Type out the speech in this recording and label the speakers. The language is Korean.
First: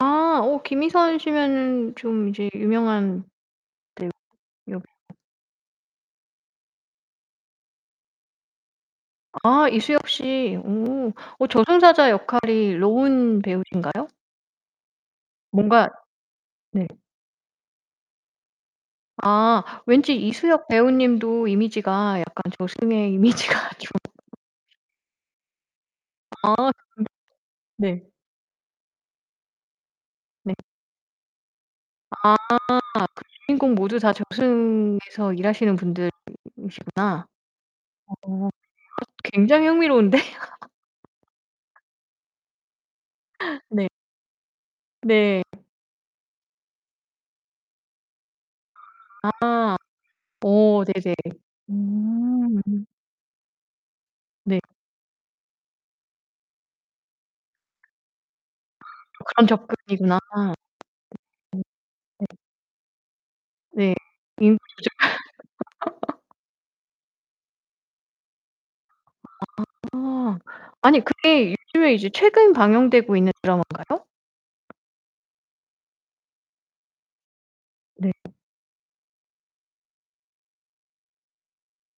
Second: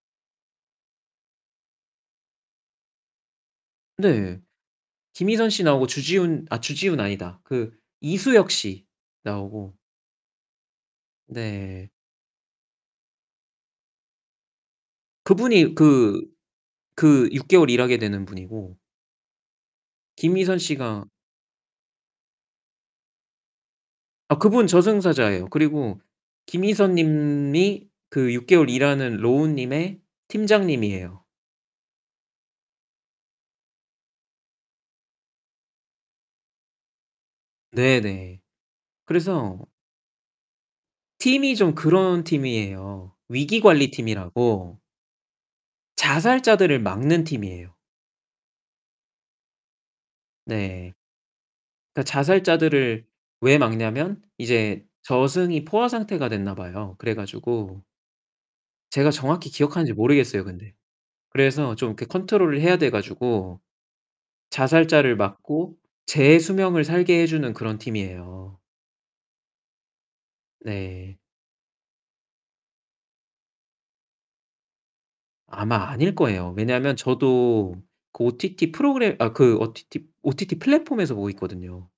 Speaker 1: 아 어 김희선 씨면은 좀 이제 유명한 대우
Speaker 2: 네.
Speaker 1: 여배
Speaker 2: 김희선 씨 나오고 주지훈 아 주지훈 아니다. 그 이수혁 씨
Speaker 1: 아
Speaker 2: 나오고.
Speaker 1: 이수혁 씨. 오 어
Speaker 2: 네.
Speaker 1: 저승사자 역할이 로운 배우신가요?
Speaker 2: 그분이
Speaker 1: 뭔가
Speaker 2: 그
Speaker 1: 네.
Speaker 2: 그 6 개월 일하게 되는 분이고
Speaker 1: 아 왠지
Speaker 2: 김희선
Speaker 1: 이수혁
Speaker 2: 씨가
Speaker 1: 배우님도 이미지가 약간 저승의 이미지가 좀
Speaker 2: 아 그분 저승사자예요. 그리고
Speaker 1: 아
Speaker 2: 김희선
Speaker 1: 그분
Speaker 2: 님이
Speaker 1: 네.
Speaker 2: 그 6 개월 일하는 로운 님의
Speaker 1: 네.
Speaker 2: 팀장님이에요.
Speaker 1: 아 그 주인공 모두 다 저승에서 일하시는 분들이시구나.
Speaker 2: 네네.
Speaker 1: 어
Speaker 2: 그래서
Speaker 1: 굉장히 흥미로운데.
Speaker 2: 팀이 좀 그런 팀이에요.
Speaker 1: 네.
Speaker 2: 위기관리 팀이라고
Speaker 1: 네.
Speaker 2: 자살자들을 막는 팀이에요.
Speaker 1: 아. 어
Speaker 2: 네.
Speaker 1: 네네.
Speaker 2: 그러니까
Speaker 1: 음.
Speaker 2: 자살자들을 왜 막냐면
Speaker 1: 네.
Speaker 2: 이제 저승이 포화 상태가 됐나 봐요. 그래 가지고 제가
Speaker 1: 그런
Speaker 2: 정확히 기억하는지
Speaker 1: 접근이구나.
Speaker 2: 모르겠어요,
Speaker 1: 음
Speaker 2: 근데. 그래서 좀 이렇게
Speaker 1: 네.
Speaker 2: 컨트롤을 해야 돼 가지고
Speaker 1: 네. 인구조절.
Speaker 2: 자살자를 막고 제 수명을 살게 해 주는 그런 팀이에요.
Speaker 1: 아. 아니
Speaker 2: 네.
Speaker 1: 그게 요즘에 이제 최근 방영되고 있는 드라마인가요?
Speaker 2: 아마 아닐 거예요. 왜냐하면 저도 그
Speaker 1: 네.
Speaker 2: OTT 프로그램 아 그 OTT OTT 플랫폼에서 보고 있거든요.